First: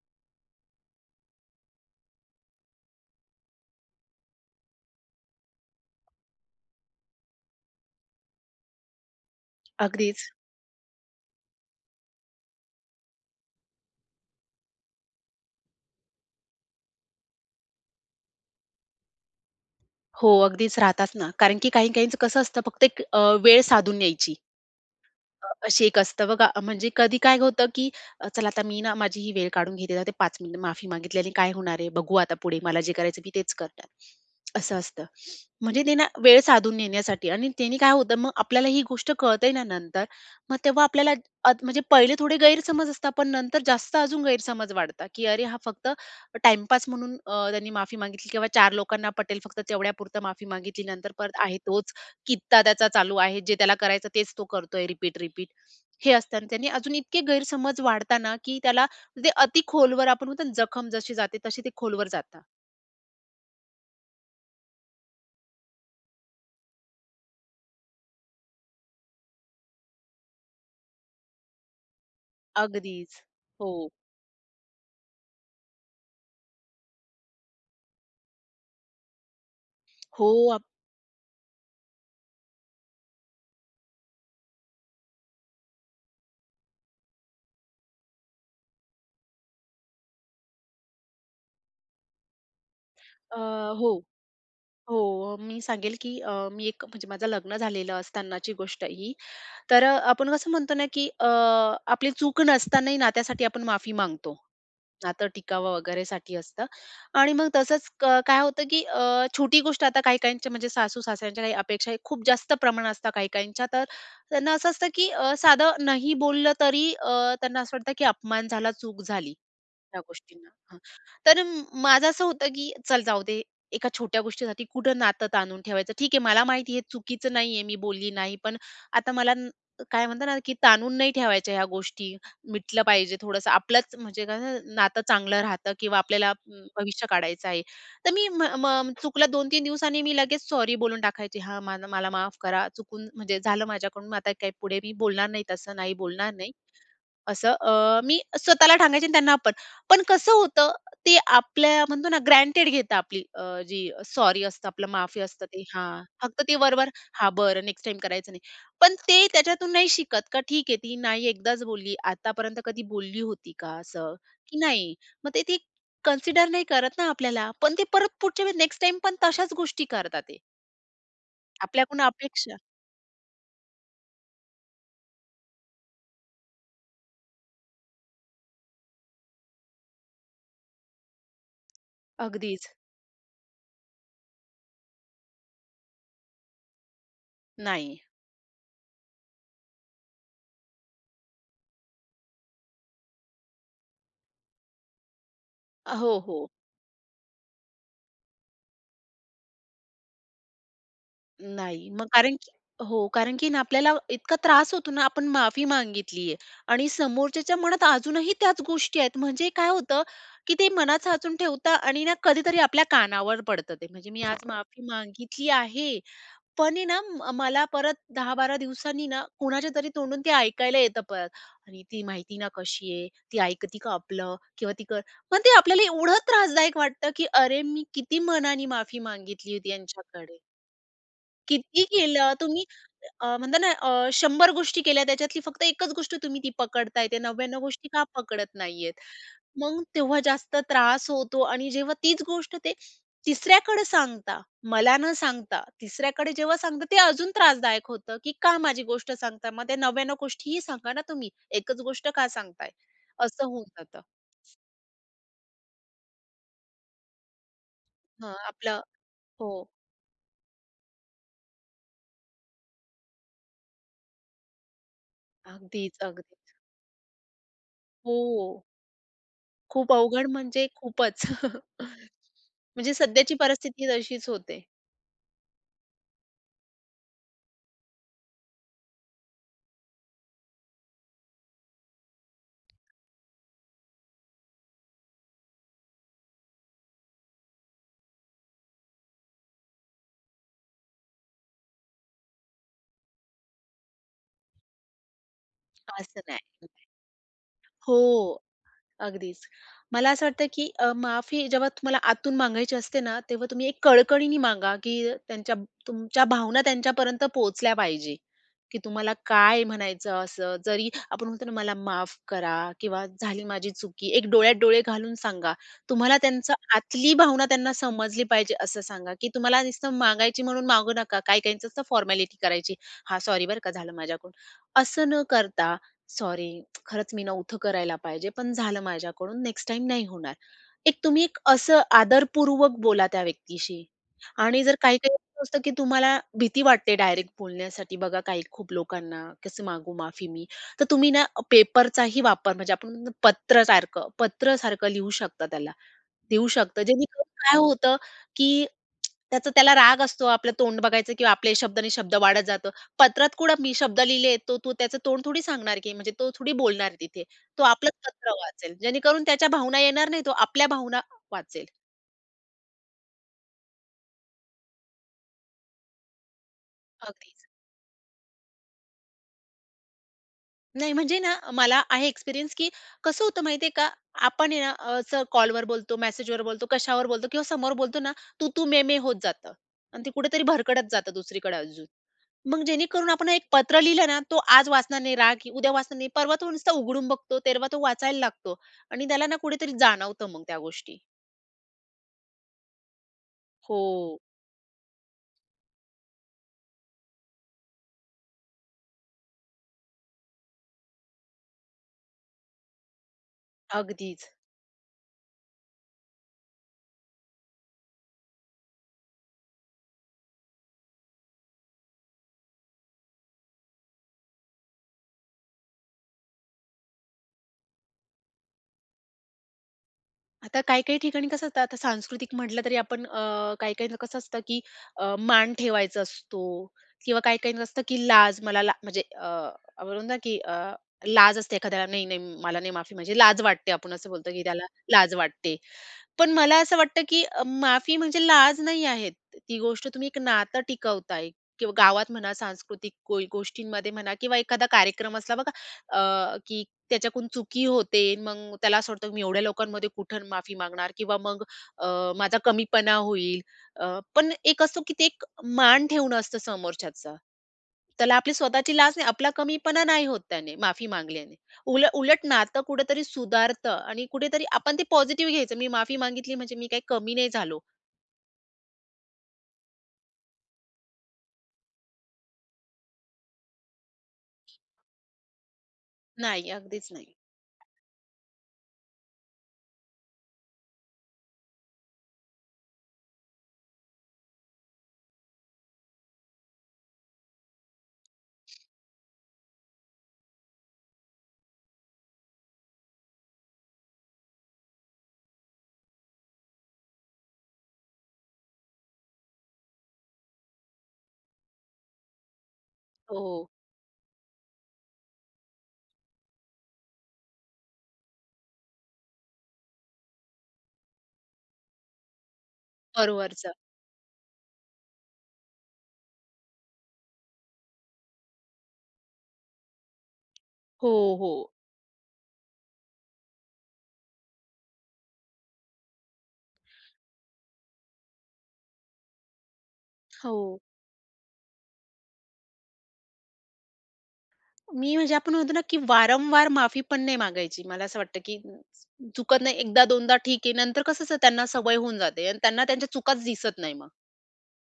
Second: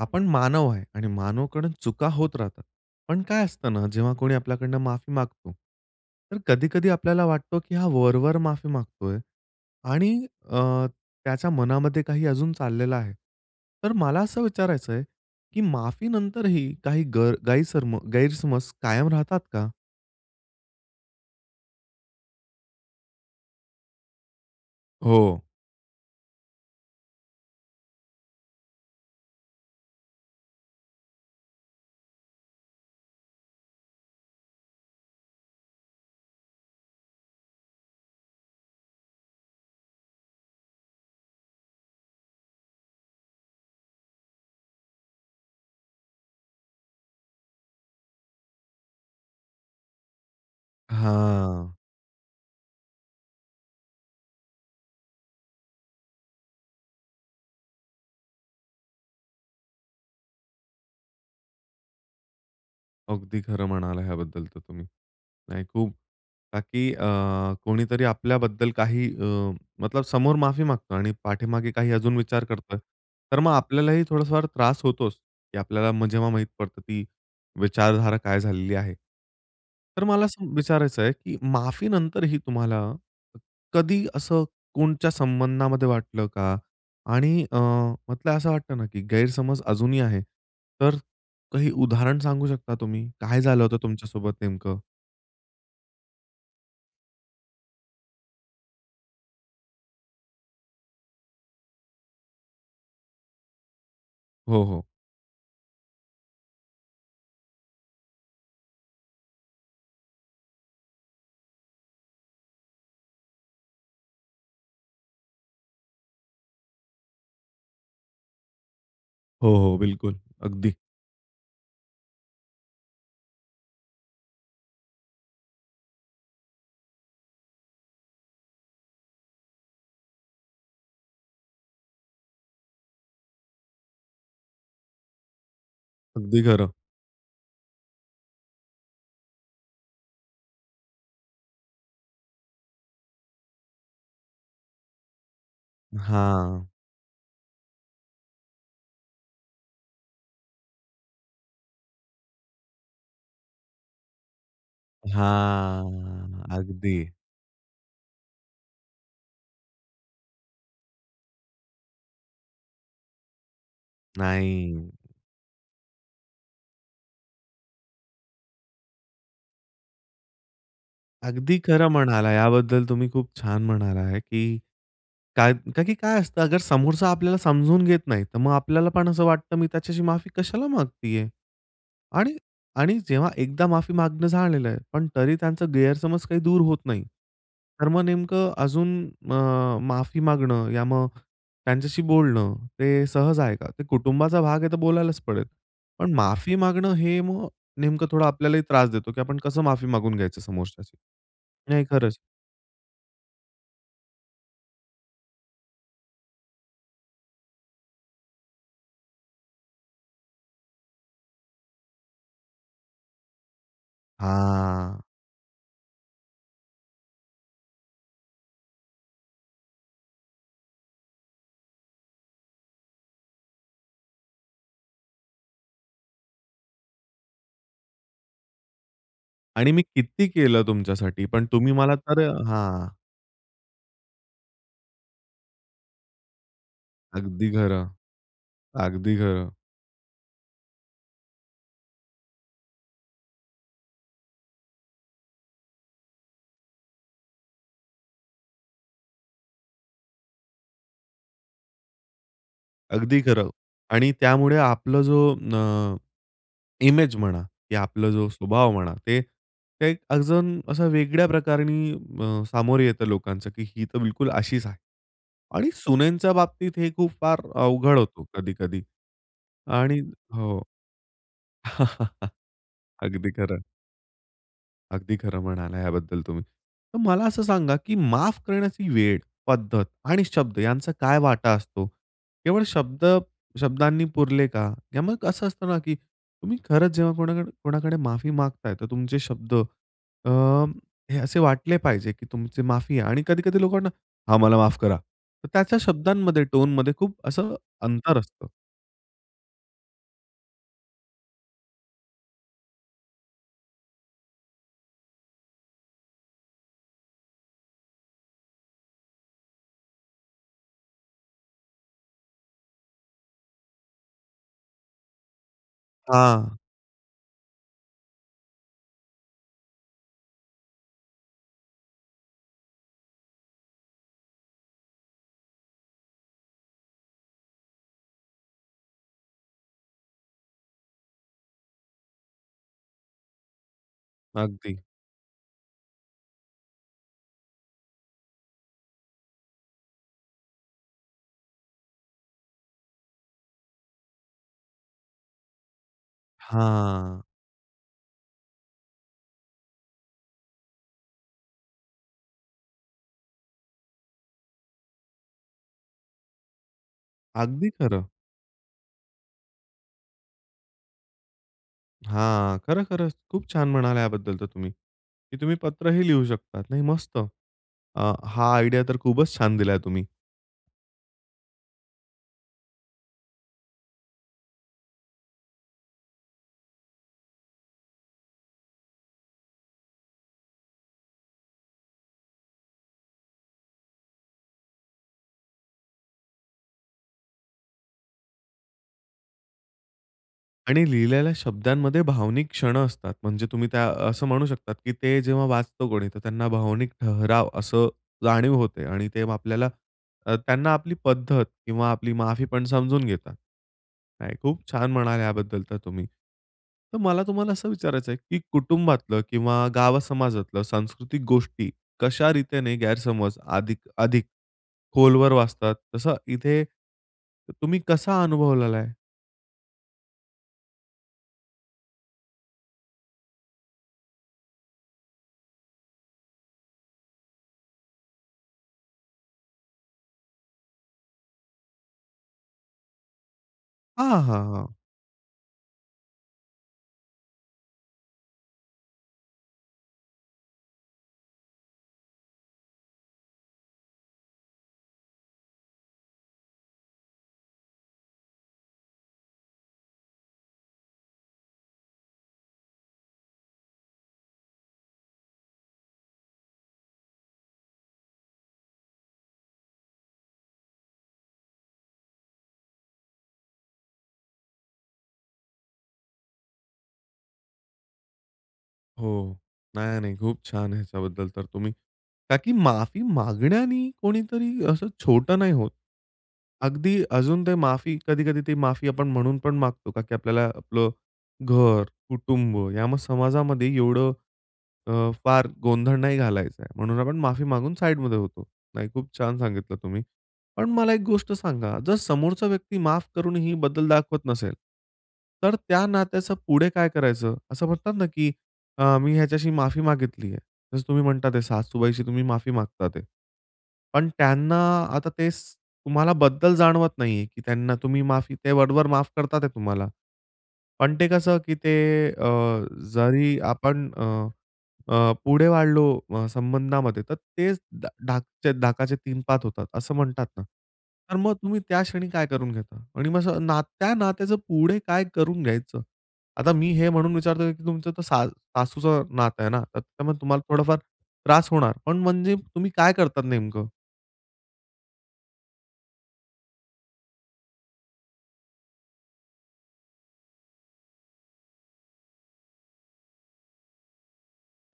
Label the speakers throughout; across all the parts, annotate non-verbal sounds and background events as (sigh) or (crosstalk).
Speaker 1: आपण मानव आहे. आणि मानवकडून चुका होत राहतात. पण काय असतं ना, जेव्हा कोणी आपल्याकडून माफी मागतो. तर कधी-कधी आपल्याला वाटतो, की हा वर-वर माफी मागतोय, आणि
Speaker 2: अगदीच.
Speaker 1: अ, त्याच्या मनामध्ये काही अजून चाललेलं आहे. तर मला असं विचारायचंय, की माफी नंतरही काही गै गैरसर्म गैरसमज कायम राहतात का?
Speaker 2: हो, अगदीच राहतातच ना. कारण की काही, काहींच कसं असतं. फक्त एक अ, वेळ साधून यायची.
Speaker 1: हो.
Speaker 2: असे एक असतं बघा, म्हणजे कधी काय होतं, की "चला आता मी ना माझी ही वेळ काढून घेते, ते 5 मिनिट माफी मागितली आणि काय होणार आहे? बघू आता पुढे मला जे करायचं मी तेच करणार." असं असतं म्हणजे ते ना, वेळ साधून नेण्यासाठी. आणि त्याने काय होतं, मग आपल्याला ही गोष्ट कळते ना नंतर मग तेव्हा आपल्याला अद म्हणजे पहिले थोडे गैरसमज असतात, पण नंतर जास्त अजून गैरसमज वाढता, की अरे हा फक्त टाइमपास म्हणून अ, त्यांनी माफी मागितली किंवा 4 लोकांना पटेल फक्त तेवढ्यापुरतं माफी मागितली. नंतर परत आहे
Speaker 1: हां.
Speaker 2: तोच कित्ता त्याचा चालू आहे. जे त्याला करायचं तेच तो करतो आहे रिपीट-रिपीट. हे असताना त्याने अजून इतके गैरसमज वाढता ना, की त्याला ते अतिखोलवर आपण म्हणतो, जखम जशी जाते तशी ते खोलवर जातात.
Speaker 1: अगदी खरं म्हणाला ह्याबद्दल तर तुम्ही. नाही खूप बाकी अ, कोणीतरी आपल्याबद्दल काही अ, मतलब समोर माफी मागतो आणि पाठीमागे काही अजून विचार करतोय.
Speaker 2: अगदीच,
Speaker 1: तर मग
Speaker 2: हो.
Speaker 1: आपल्यालाही थोडासा फार त्रास होतोच, की आपल्याला जेव्हा माहीत पडतं, की विचारधारा काय झालेली आहे. तर मला
Speaker 2: हो
Speaker 1: असं
Speaker 2: आ
Speaker 1: विचारायचं आहे, की माफी नंतरही तुम्हाला कधी असं कोणच्या संबंधामध्ये वाटलं का? आणि अ, म्हटलं असं वाटतं ना, की गैरसमज अजूनही आहे. तर काही उदाहरण सांगू शकता तुम्ही?
Speaker 2: अ,
Speaker 1: काय झालं होतं
Speaker 2: हो,
Speaker 1: तुमच्या सोबत नेमकं?
Speaker 2: हो, मी सांगेल, की अ, मी एक म्हणजे माझं लग्न झालेलं असतानाची गोष्ट ही तर आपण कसं म्हणतो ना, की अ, आपली चूक नसतानाही ना त्यासाठी आपण माफी मागतो.
Speaker 1: हो, हो.
Speaker 2: नातं टिकावं वगैरेसाठी असतं आणि मग तसंच क काय होतं, की अ, छोटी गोष्ट आता काही-काहींच्या म्हणजे सासू-सासऱ्यांच्या काही अपेक्षा, खूप जास्त प्रमाणात असतं, काही-काहींच्या. तर त्यांना असं असतं, की अ, साधं नाही बोललं तरी अ, त्यांना असं वाटतं, की अपमान झाला, चूक झाली
Speaker 1: हो, हो.
Speaker 2: या
Speaker 1: बिलकुल
Speaker 2: गोष्टींना ना.
Speaker 1: अगदी.
Speaker 2: हां, तर माझं असं होतं, की चल जाऊदे एका छोट्या गोष्टीसाठी कुठं नातं ताणून ठेवायचं. ठीक आहे मला माहिती आहे चुकीचं नाही आहे, मी बोलली नाहीये पण आता मला न काय म्हणतात ना, की ताणून नाही ठेवायच्या ह्या गोष्टी. मिटलं पाहिजे थोडंसं आपलंच. म्हणजे कसं नातं चांगलं राहतं किंवा आपल्याला
Speaker 1: अगदी खरं.
Speaker 2: भविष्य काढायचं आहे. तर मी म म चुकलं 2-3 दिवस आणि मी लगेच सॉरी बोलून टाकायचे. हा माझ मला माफ करा चुकून म्हणजे झालं माझ्याकडून मग आता काय पुढे मी बोलणार नाही तसं, नाही बोलणार नाही.
Speaker 1: हां.
Speaker 2: असं अ, मी स्वतःला सांगायचे त्यांना आपण. पण कसं होतं, ते आपल्या म्हणतो ना, ग्रँटेड घेता आपली अ, जी सॉरी असतं, आपलं माफी असतं ते हां, फक्त
Speaker 1: हां
Speaker 2: ते वरवर
Speaker 1: अगदी.
Speaker 2: हा बरं नेक्स्ट टाईम करायचं नाही. पण ते त्याच्यातून नाही शिकत, का ठीक आहे, ती नाही एकदाच बोलली, आतापर्यंत कधी बोलली होती का असं? की
Speaker 1: नाही.
Speaker 2: नाही. मग ते ती कन्सिडर नाही करत ना आपल्याला. पण ते परत पुढच्या वेळ नेक्स्ट टाईमपण तशाच गोष्टी करतात ते.
Speaker 1: अगदी खरं
Speaker 2: आपल्याकडून
Speaker 1: म्हणाला आहे,
Speaker 2: अपेक्षा
Speaker 1: याबद्दल तुम्ही खूप छान म्हणाला आहे की काय कारण की काय असतं समोरचा आपल्याला समजून घेत नाही, तर मग आपल्याला पण असं वाटतं मी त्याच्याशी माफी कशाला मागत आहे?
Speaker 2: अगदीच.
Speaker 1: आणि-आणि जेव्हा एकदा माफी मागणं झालेलं आहे पण तरी त्यांचा गैरसमज काही दूर होत नाही. तर
Speaker 2: नाही.
Speaker 1: मग नेमकं अजून अ, माफी मागणं या मग त्यांच्याशी बोलणं ते सहज आहे का? ते कुटुंबाचा भाग आहे तर बोलायलाच पडेल.
Speaker 2: अ,
Speaker 1: पण
Speaker 2: हो, हो.
Speaker 1: माफी मागणं हे मग नेमकं थोडं आपल्यालाही त्रास देतो की आपण कसं माफी मागून घ्यायचं समोरच्याचं नाही
Speaker 2: नाही. मग
Speaker 1: खरंच.
Speaker 2: कारण की हो, कारण की ना आपल्याला इतका त्रास होतो ना आपण माफी मागितली आहे आणि समोरच्याच्या मनात अजूनही त्याच गोष्टी आहेत. म्हणजे काय होतं की ते मनात साचून ठेवतात आणि ना कधीतरी आपल्या कानावर पडतं ते. म्हणजे मी आज माफी
Speaker 1: हां.
Speaker 2: मागितली आहे, पण आहे ना मला परत 10-12 दिवसांनी ना कुणाच्या तरी तोंडून ते ऐकायला येतं परत आणि "ती माहिती ना कशी आहे? ती ऐकते का आपलं? किंवा ती कर" पण ते आपल्याला एवढं त्रासदायक वाटतं की अरे! मी किती मनाने माफी मागितली होती
Speaker 1: आणि मी किती
Speaker 2: यांच्याकडे.
Speaker 1: केलं तुमच्यासाठी, पण तुम्ही
Speaker 2: किती
Speaker 1: मला तर
Speaker 2: केलं. तुम्ही
Speaker 1: हां.
Speaker 2: अ, म्हणता ना अ, 100 गोष्टी केल्या त्याच्यातली फक्त एकच गोष्ट तुम्ही ती पकडत आहे. ते
Speaker 1: अगदी
Speaker 2: 99 गोष्टी
Speaker 1: खरं.
Speaker 2: का पकडत नाही आहे.
Speaker 1: अगदी खरं.
Speaker 2: मग तेव्हा जास्त त्रास होतो आणि जेव्हा तीच गोष्ट ते तिसऱ्याकडे सांगतात, मला न सांगता, तिसऱ्याकडे जेव्हा सांगतात ते अजून त्रासदायक होतं की का माझी गोष्ट सांगता. मग त्या 99 गोष्टीही सांगा ना तुम्ही. एकच गोष्ट का सांगत आहे?
Speaker 1: अगदी
Speaker 2: असं
Speaker 1: खरं
Speaker 2: होऊन जातं.
Speaker 1: आणि त्यामुळे आपला जो न इमेज म्हणा, की आपला जो
Speaker 2: हां.
Speaker 1: स्वभाव
Speaker 2: आपलं
Speaker 1: म्हणा ते
Speaker 2: हो.
Speaker 1: अजून असं वेगळ्या प्रकाराने अ, सामोरे येतं लोकांचं की ही तर बिलकुल अशीच आहे. आणि
Speaker 2: अगदीच, अग
Speaker 1: सुनेंच्या बाबतीत हे खूप फार अवघड होतो
Speaker 2: हो.
Speaker 1: कधी-कधी.
Speaker 2: खूप
Speaker 1: आणि
Speaker 2: अवघड
Speaker 1: हो.
Speaker 2: म्हणजे खूपच. (chuckles)
Speaker 1: (chuckles)
Speaker 2: म्हणजे
Speaker 1: अगदी
Speaker 2: सध्याची
Speaker 1: खरं.
Speaker 2: परिस्थिती तशीच होते.
Speaker 1: अगदी खरं म्हणाला याबद्दल तुम्ही. तर मला असं सांगा की माफ करण्याची वेळ, पद्धत, आणि शब्द यांचा काय वाटा असतो. केवळ शब्द शब्दांनी पुरले का? किंवा मग असं असतं ना की तुम्ही खरंच जेव्हा कोणाक कोणाकडे माफी मागत आहे तर तुमचे शब्द अ, हे असे वाटले पाहिजे की तुमचे माफी आहे. आणि कधी-कधी लोकांना, "हां, मला माफ करा." तर त्याच्या
Speaker 2: असं नाही.
Speaker 1: शब्दांमध्ये, टोनमध्ये खूप असं
Speaker 2: (unintelligible) हो.
Speaker 1: अंतर असतं.
Speaker 2: अगदीच. मला असं वाटतं की अ, माफी जेव्हा तुम्हाला आतून मागायची असते ना तेव्हा तुम्ही एक कळकळीने मागा की त्यांच्या तुमच्या भावना त्यांच्यापर्यंत पोहचल्या पाहिजे. की तुम्हाला काय म्हणायचं असं. जरी आपण म्हणतो ना "मला माफ करा किंवा झाली माझी चुकी." एक डोळ्यात डोळे घालून सांगा. तुम्हाला त्यांचं
Speaker 1: हां.
Speaker 2: आतली भावना त्यांना समजली पाहिजे असं सांगा की तुम्हाला नुसतं मागायची म्हणून मागू नका. काही काहींच असतं फॉर्मॅलिटी करायची, "हां. सॉरी बरं का. झालं माझ्याकडून." असं न करता, "सॉरी. खरंच मी नव्हत करायला पाहिजे. पण झालं माझ्याकडून. नेक्स्ट टाईम नाही होणार." एक तुम्ही एक असं आदरपूर्वक बोला त्या व्यक्तीशी आणि जर
Speaker 1: अगदी.
Speaker 2: काही-काही असं असतं की तुम्हाला भीती वाटते डायरेक्ट बोलण्यासाठी बघा काही खूप लोकांना. "कसं मागू माफी मी?" तर तुम्ही ना पेपरचाही वापर म्हणजे आपण पत्र सारखं पत्र सारखं लिहू शकता त्याला, देऊ शकता
Speaker 1: हां.
Speaker 2: जेणेकरून काय होतं की त्याचा त्याला राग असतो आपलं तोंड बघायचं किंवा आपले शब्द आणि शब्द वाढत जातो. पत्रात कुठं मी शब्द लिहिले तो तो त्याचं तोंड थोडी सांगणार की म्हणजे तो थोडी बोलणार तिथे. तो
Speaker 1: अगदी
Speaker 2: आपलंच
Speaker 1: खरं.
Speaker 2: पत्र वाचेल. जेणेकरून त्याच्या भावना येणार नाही. तो आपल्या भावना वाचेल.
Speaker 1: हां. खरं, खरं, खूप छान म्हणाला याबद्दल तर तुम्ही की तुम्ही पत्रही लिहू शकता. नाही मस्त.
Speaker 2: अगदीच.
Speaker 1: अ, हा आयडिया तर खूपच छान दिलाय तुम्ही.
Speaker 2: नाही म्हणजे ना, अ, मला आहे एक्सपिरियन्स, की कसं होतं माहिती आहे का? आपण आहे ना, अस कॉलवर बोलतो, मेसेजवर बोलतो, कशावर बोलतो किंवा समोर बोलतो ना. तू-तू, मे-मे होत जातं. आणि ते कुठेतरी भरकडत जातं दुसरीकडे अजून. मग जेणेकरून आपण एक पत्र लिहिलं ना, तो आज वाचणार नाही, राग उद्या वाचणार नाही, परवा तो नुसता उघडून बघतो. तेरवा तो वाचायला लागतो आणि त्याला ना कुठेतरी जाणवतं मग त्या
Speaker 1: आणि
Speaker 2: गोष्टी.
Speaker 1: लिहिलेल्या शब्दांमध्ये भावनिक क्षण असतात म्हणजे तुम्ही त्या
Speaker 2: हो.
Speaker 1: असं म्हणू शकतात, की ते जेव्हा वाचतो कोणी, तर त्यांना भावनिक ठहराव असं जाणीव होते. आणि ते मग आपल्याला, अ, त्यांना आपली पद्धत किंवा आपली माफी पण समजून घेतात.
Speaker 2: अगदीच.
Speaker 1: नाही खूप छान म्हणालात याबद्दल तर तुम्ही. तर मला तुम्हाला असं विचारायचं आहे, की कुटुंबातलं किंवा गाव समाजातलं, सांस्कृतिक गोष्टी कशा रीतीने गैरसमज अधिक अधिक खोलवर वाचतात? तसं इथे, त तुम्ही कसा अनुभवलेला आहे?
Speaker 2: आता काही-काही ठिकाणी कसं असतं. आता सांस्कृतिक म्हटलं तरी आपण अ, काही काहींना कसं असतं, की अ, मान ठेवायचा असतो. किंवा काही काहींच असतं, की लाज मला ला म्हणजे अ, आपण म्हणतो ना, की अ, लाज असते एखाद्याला. नाही-नाही, म मला नाही माफी म्हणजे लाज वाटते. आपण असं
Speaker 1: हां,
Speaker 2: बोलतो की
Speaker 1: हां,
Speaker 2: त्याला
Speaker 1: हां.
Speaker 2: लाज वाटते. पण मला असं वाटतं, की अ, माफी म्हणजे लाज नाही आहे. ती गोष्ट तुम्ही एक नातं टिकवताय किंवा गावात म्हणा सांस्कृतिक कोई गोष्टींमध्ये म्हणा किंवा एखादा कार्यक्रम असला बघा अ, की त्याच्याकडून चुकी होते. मग त्याला असं वाटतं, की मी एवढ्या लोकांमध्ये कुठं माफी मागणार. किंवा मग अ, माझा कमीपणा होईल. अ, पण एक असतो, की ते एक मान ठेवणं असतं समोरच्याचा. त्याला आपली स्वतःची लाज नाही, आपला कमीपणा नाही होत त्याने, माफी मागल्याने. उल उलट नातं कुठेतरी सुधारत आणि कुठेतरी आपण ते पॉझिटिव्ह घ्यायचं. मी माफी मागितली, म्हणजे मी काही कमी नाही झालो.
Speaker 1: हो, नाही, नाही. खूप छान आहे ह्याच्याबद्दल तर तुम्ही का की माफी मागण्याने कोणीतरी असं छोटं नाही होत.
Speaker 2: नाही, अगदीच
Speaker 1: अगदी
Speaker 2: नाही.
Speaker 1: अजून ते माफी, कधी-कधी ते माफी आपण म्हणून पण मागतो, का की आपल्याला आपलं घर, कुटुंब या समाजामध्ये एवढं अ, फार गोंधळ नाही घालायचं आहे, म्हणून आपण माफी मागून साइडमध्ये होतो. नाही, खूप छान सांगितलं तुम्ही. पण मला एक गोष्ट सांगा, जर समोरचा व्यक्ती माफ करूनही बदल दाखवत नसेल तर त्या नात्याचं पुढे काय करायचं? असं म्हणतात ना, की अ, मी ह्याच्याशी माफी मागितली आहे. जसं तुम्ही म्हणता, ते सासूबाईशी तुम्ही माफी मागतात आहे.
Speaker 2: हो, हो.
Speaker 1: पण त्यांना आता तेच तुम्हाला बद्दल जाणवत नाहीये, की त्यांना तुम्ही माफी ते वर-वर माफ करत आहे तुम्हाला. पण ते कसं, की ते अ, जरी
Speaker 2: वरवरचं.
Speaker 1: आपण अ, अ, पुढे वाढलो अ, संबंधामध्ये, तर तेच डा ढाकचे ढाकाचे 3-5 होतात, असं म्हणतात ना?
Speaker 2: हो,
Speaker 1: तर मग
Speaker 2: हो.
Speaker 1: तुम्ही त्या क्षणी काय करून घेता? आणि मग अस नात्या नात्याचं पुढे काय करून घ्यायचं? आता मी हे म्हणून विचारतोय, की तुमचं तर सा सासूचं नातं आहे ना, तर त्यामुळे तुम्हाला
Speaker 2: हो.
Speaker 1: थोडाफार त्रास होणार, पण म्हणजे तुम्ही काय करतात नेमकं?
Speaker 2: मी म्हणजे, आपण म्हणतो ना, की वारंवार माफी पण नाही मागायची. मला असं वाटतं, की चुकत नाही, 1दा-2दा ठीक आहे. नंतर कसं असतं, त्यांना सवय होऊन जाते आणि त्यांना त्यांच्या चुकाच दिसत नाही मग.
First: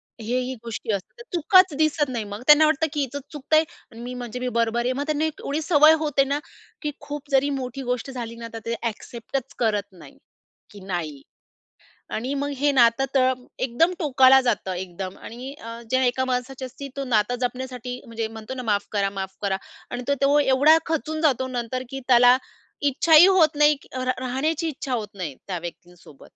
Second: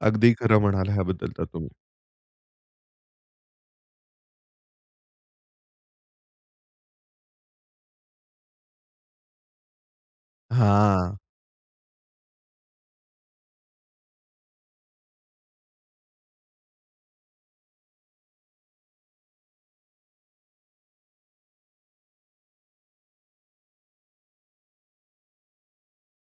Speaker 1: अगदी
Speaker 2: हे ही
Speaker 1: खरं
Speaker 2: गोष्टी
Speaker 1: म्हणाला,
Speaker 2: असतात.
Speaker 1: ह्याबद्दल तर तुम्ही.
Speaker 2: चुकच दिसत नाही मग. त्यांना वाटतं, की हीचच चुकतं आहे आणि मी म्हणजे मी बरोबर आहे. मग त्यांना एवढी सवय होते ना, की खूप जरी मोठी गोष्ट झाली ना, तर ते ॲक्सेप्टच करत नाही, की
Speaker 1: हां.
Speaker 2: नाही. आणि मग हे नातं तर एकदम टोकाला जातं, एकदम. आणि अ, जे एका माणसाच्या असती, तो नातं जपण्यासाठी, म्हणजे म्हणतो ना, "माफ करा, माफ करा" आणि तो तो एवढा खचून जातो नंतर, की त्याला इच्छाही होत नाही, क र राहण्याची इच्छा होत नाही, त्या व्यक्तींसोबत,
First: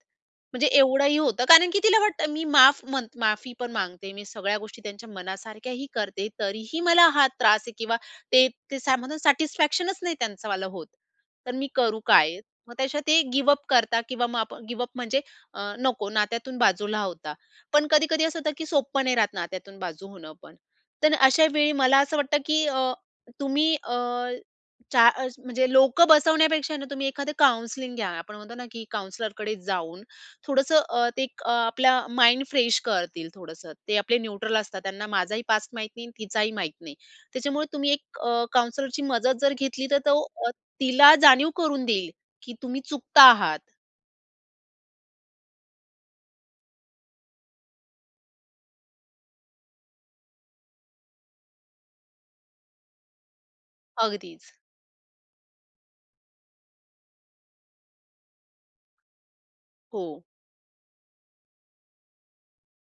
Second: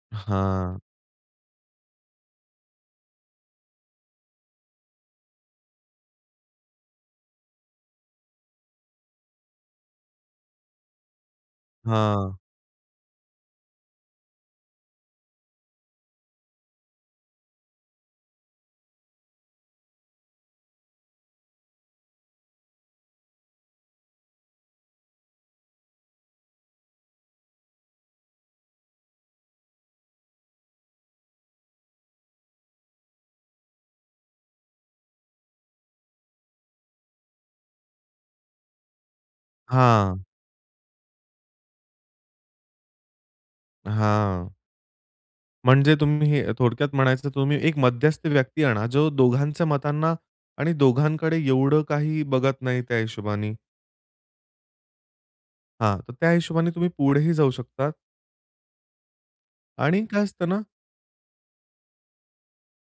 Speaker 2: म्हणजे
Speaker 1: हां.
Speaker 2: एवढंही होतं. कारण की तिला वाटतं, मी माफ म्हणत माफी पण मागते, मी सगळ्या गोष्टी त्यांच्या मनासारख्याही करते, तरीही मला हा त्रास आहे किंवा ते ते सॅ म्हणतो सॅटिस्फॅक्शनच नाही त्यांचं मला होत. तर मी करू
Speaker 1: हां.
Speaker 2: काय? मग त्याच्या ते गिव अप करतात किंवा मग आप गिव अप म्हणजे अ, नको, नात्यातून बाजूला होता. पण कधी-कधी असं होतं, की सोपं नाही राहत नात्यातून बाजू होणं पण. तर अशा वेळी, मला असं वाटतं, की अ, तुम्ही अ, च्या अ, म्हणजे लोकं बसवण्यापेक्षा ना, तुम्ही एखादं काउंसलिंग घ्या. आपण म्हणतो ना, की काउंसलरकडे जाऊन थोडंसं अ, ते एक आपल्या माइंड फ्रेश करतील, थोडंसं. ते आपले न्यूट्रल असतात. त्यांना माझाही पास्ट माहीत नाही आणि तिचाही माहीत नाही. त्याच्यामुळे, तुम्ही एक अ, काउंसलरची मदत जर घेतली, तर तो
Speaker 1: हां.
Speaker 2: तिला जाणीव करून देईल, की तुम्ही चुकता आहात.
Speaker 1: हां. म्हणजे तुम्ही हे थोडक्यात म्हणायचं तुम्ही एक मध्यस्थ व्यक्ती आणा. जो दोघांच्या मतांना आणि दोघांकडे एवढं काही बघत नाही त्या हिशोबाने.
Speaker 2: अगदीचं.
Speaker 1: हां. त्या हिशोबाने तुम्ही पुढेही जाऊ शकता. आणि
Speaker 2: हो.
Speaker 1: काय असतं ना.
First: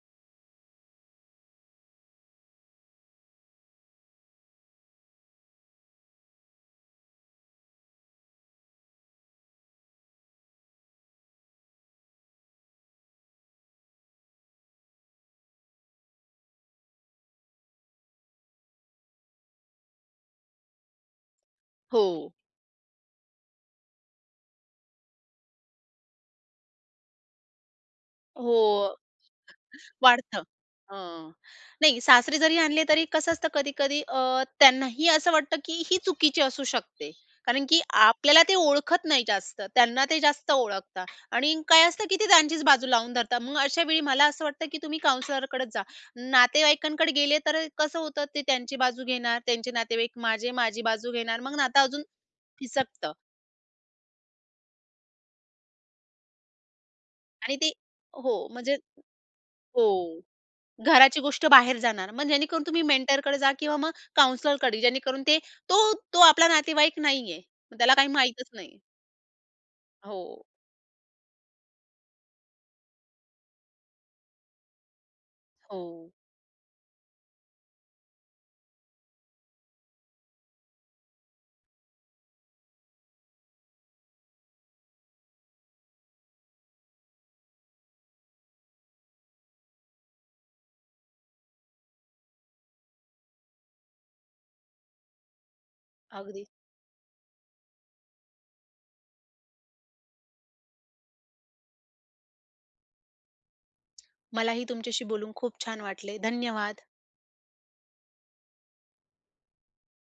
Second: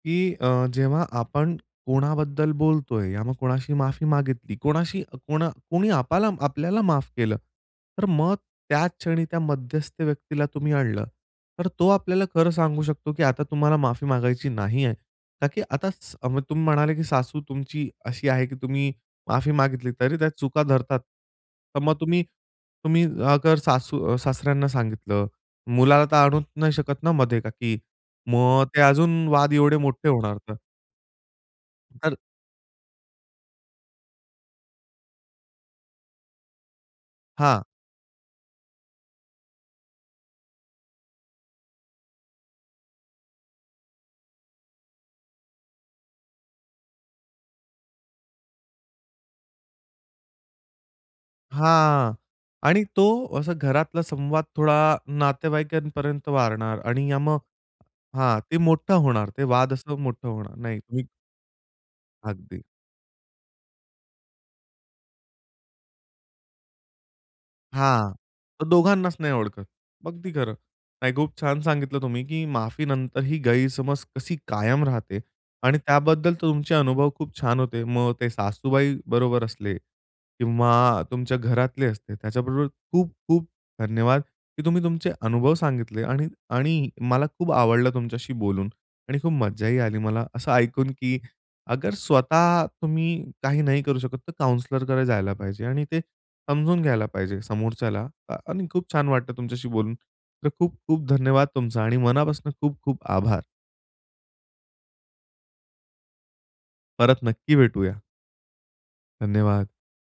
Speaker 1: की अ, जेव्हा आपण कोणाबद्दल बोलतोय, या मग कोणाशी माफी मागितली, कोणाशी कोणा कोणी आपला आपल्याला माफ केलं. तर मग त्याच क्षणी त्या मध्यस्थ व्यक्तीला तुम्ही आणलं. तर तो आपल्याला खरं सांगू शकतो की आता तुम्हाला माफी मागायची नाही आहे. कारण की आता तुम्ही म्हणाले की सासू तुमची अशी आहे की तुम्ही माफी मागितली तरी त्या चुका धरतात. तर मग तुम्ही
Speaker 2: हो.
Speaker 1: तुम्ही अगर सासू अ, सासऱ्यांना सांगितलं मुलाला तर आणू नाही शकत ना मधे, का की मग ते
Speaker 2: हो.
Speaker 1: अजून वाद एवढे मोठे होणार
Speaker 2: वाढतं.
Speaker 1: तर.
Speaker 2: हं. नाही
Speaker 1: तर.
Speaker 2: सासरे जरी आणले तरी कसं असतं. कधी-कधी अ, त्यांनाही असं वाटतं की ही चुकीची असू शकते.
Speaker 1: हां.
Speaker 2: कारण की आपल्याला ते ओळखत नाही जास्त, त्यांना ते जास्त ओळखतात आणि काय असतं की ते त्यांचीचं बाजू लावून धरतात. मग अशावेळी मला असं वाटतं की तुम्ही काउंसलरकडंच जा. नातेवाईकांकडे गेले तर अ, कसं होतं ते त्यांची बाजू घेणार त्यांचे नातेवाईक. माझे माझी बाजू घेणार, मग नातं अजून
Speaker 1: हां. आणि तो
Speaker 2: फिसकतं.
Speaker 1: असा घरातला संवाद थोडा नातेवाईकांपर्यंत वाढणार आणि अ, मग
Speaker 2: आणि ते हो
Speaker 1: हां. ते
Speaker 2: म्हणजे
Speaker 1: मोठा होणार, ते वाद
Speaker 2: हो.
Speaker 1: असं मोठं होणार नाही.
Speaker 2: घराची गोष्ट बाहेर जाणार. मग
Speaker 1: अगदी.
Speaker 2: जेणेकरून तुम्ही मेंटरकडे जा किंवा मग काउंसलरकडे जेणेकरून ते तो तो आपला नातेवाईक नाहीये. मग त्याला काही
Speaker 1: हां.
Speaker 2: माहितचं
Speaker 1: तर
Speaker 2: नाहीये.
Speaker 1: दोघांनाचं नाही ओळखत. अगदी
Speaker 2: हो.
Speaker 1: खरं. नाही खूप छान सांगितलं तुम्ही की माफी नंतर ही गैरसमज कशी कायम राहते. आणि
Speaker 2: हो.
Speaker 1: त्याबद्दल तर तुमचे अनुभव खूप छान होते. मग ते सासूबाई बरोबर असले. किंवा तुमच्या घरातले असते. त्याच्याबरोबर खूप-खूप धन्यवाद की तुम्ही तुमचे अनुभव सांगितले. आणि आणि मला खूप आवडलं तुमच्याशी बोलून आणि खूप मज्जाही आली मला. असं ऐकून की अगर स्वतः तुम्ही काही नाही करू शकत. तर काउंसलरकडे जायला पाहिजे.आणि ते
Speaker 2: अगदी.
Speaker 1: समजून घ्यायला पाहिजे समोरच्याला अ, आणि खूप छान वाटतं तुमच्याशी बोलून. तर खूप-खूप धन्यवाद तुमचा आणि मनापासून खूप-खूप आभार.
Speaker 2: मलाही तुमच्याशी बोलून खूप छान वाटले. धन्यवाद.
Speaker 1: परत नक्की भेटूया. धन्यवाद.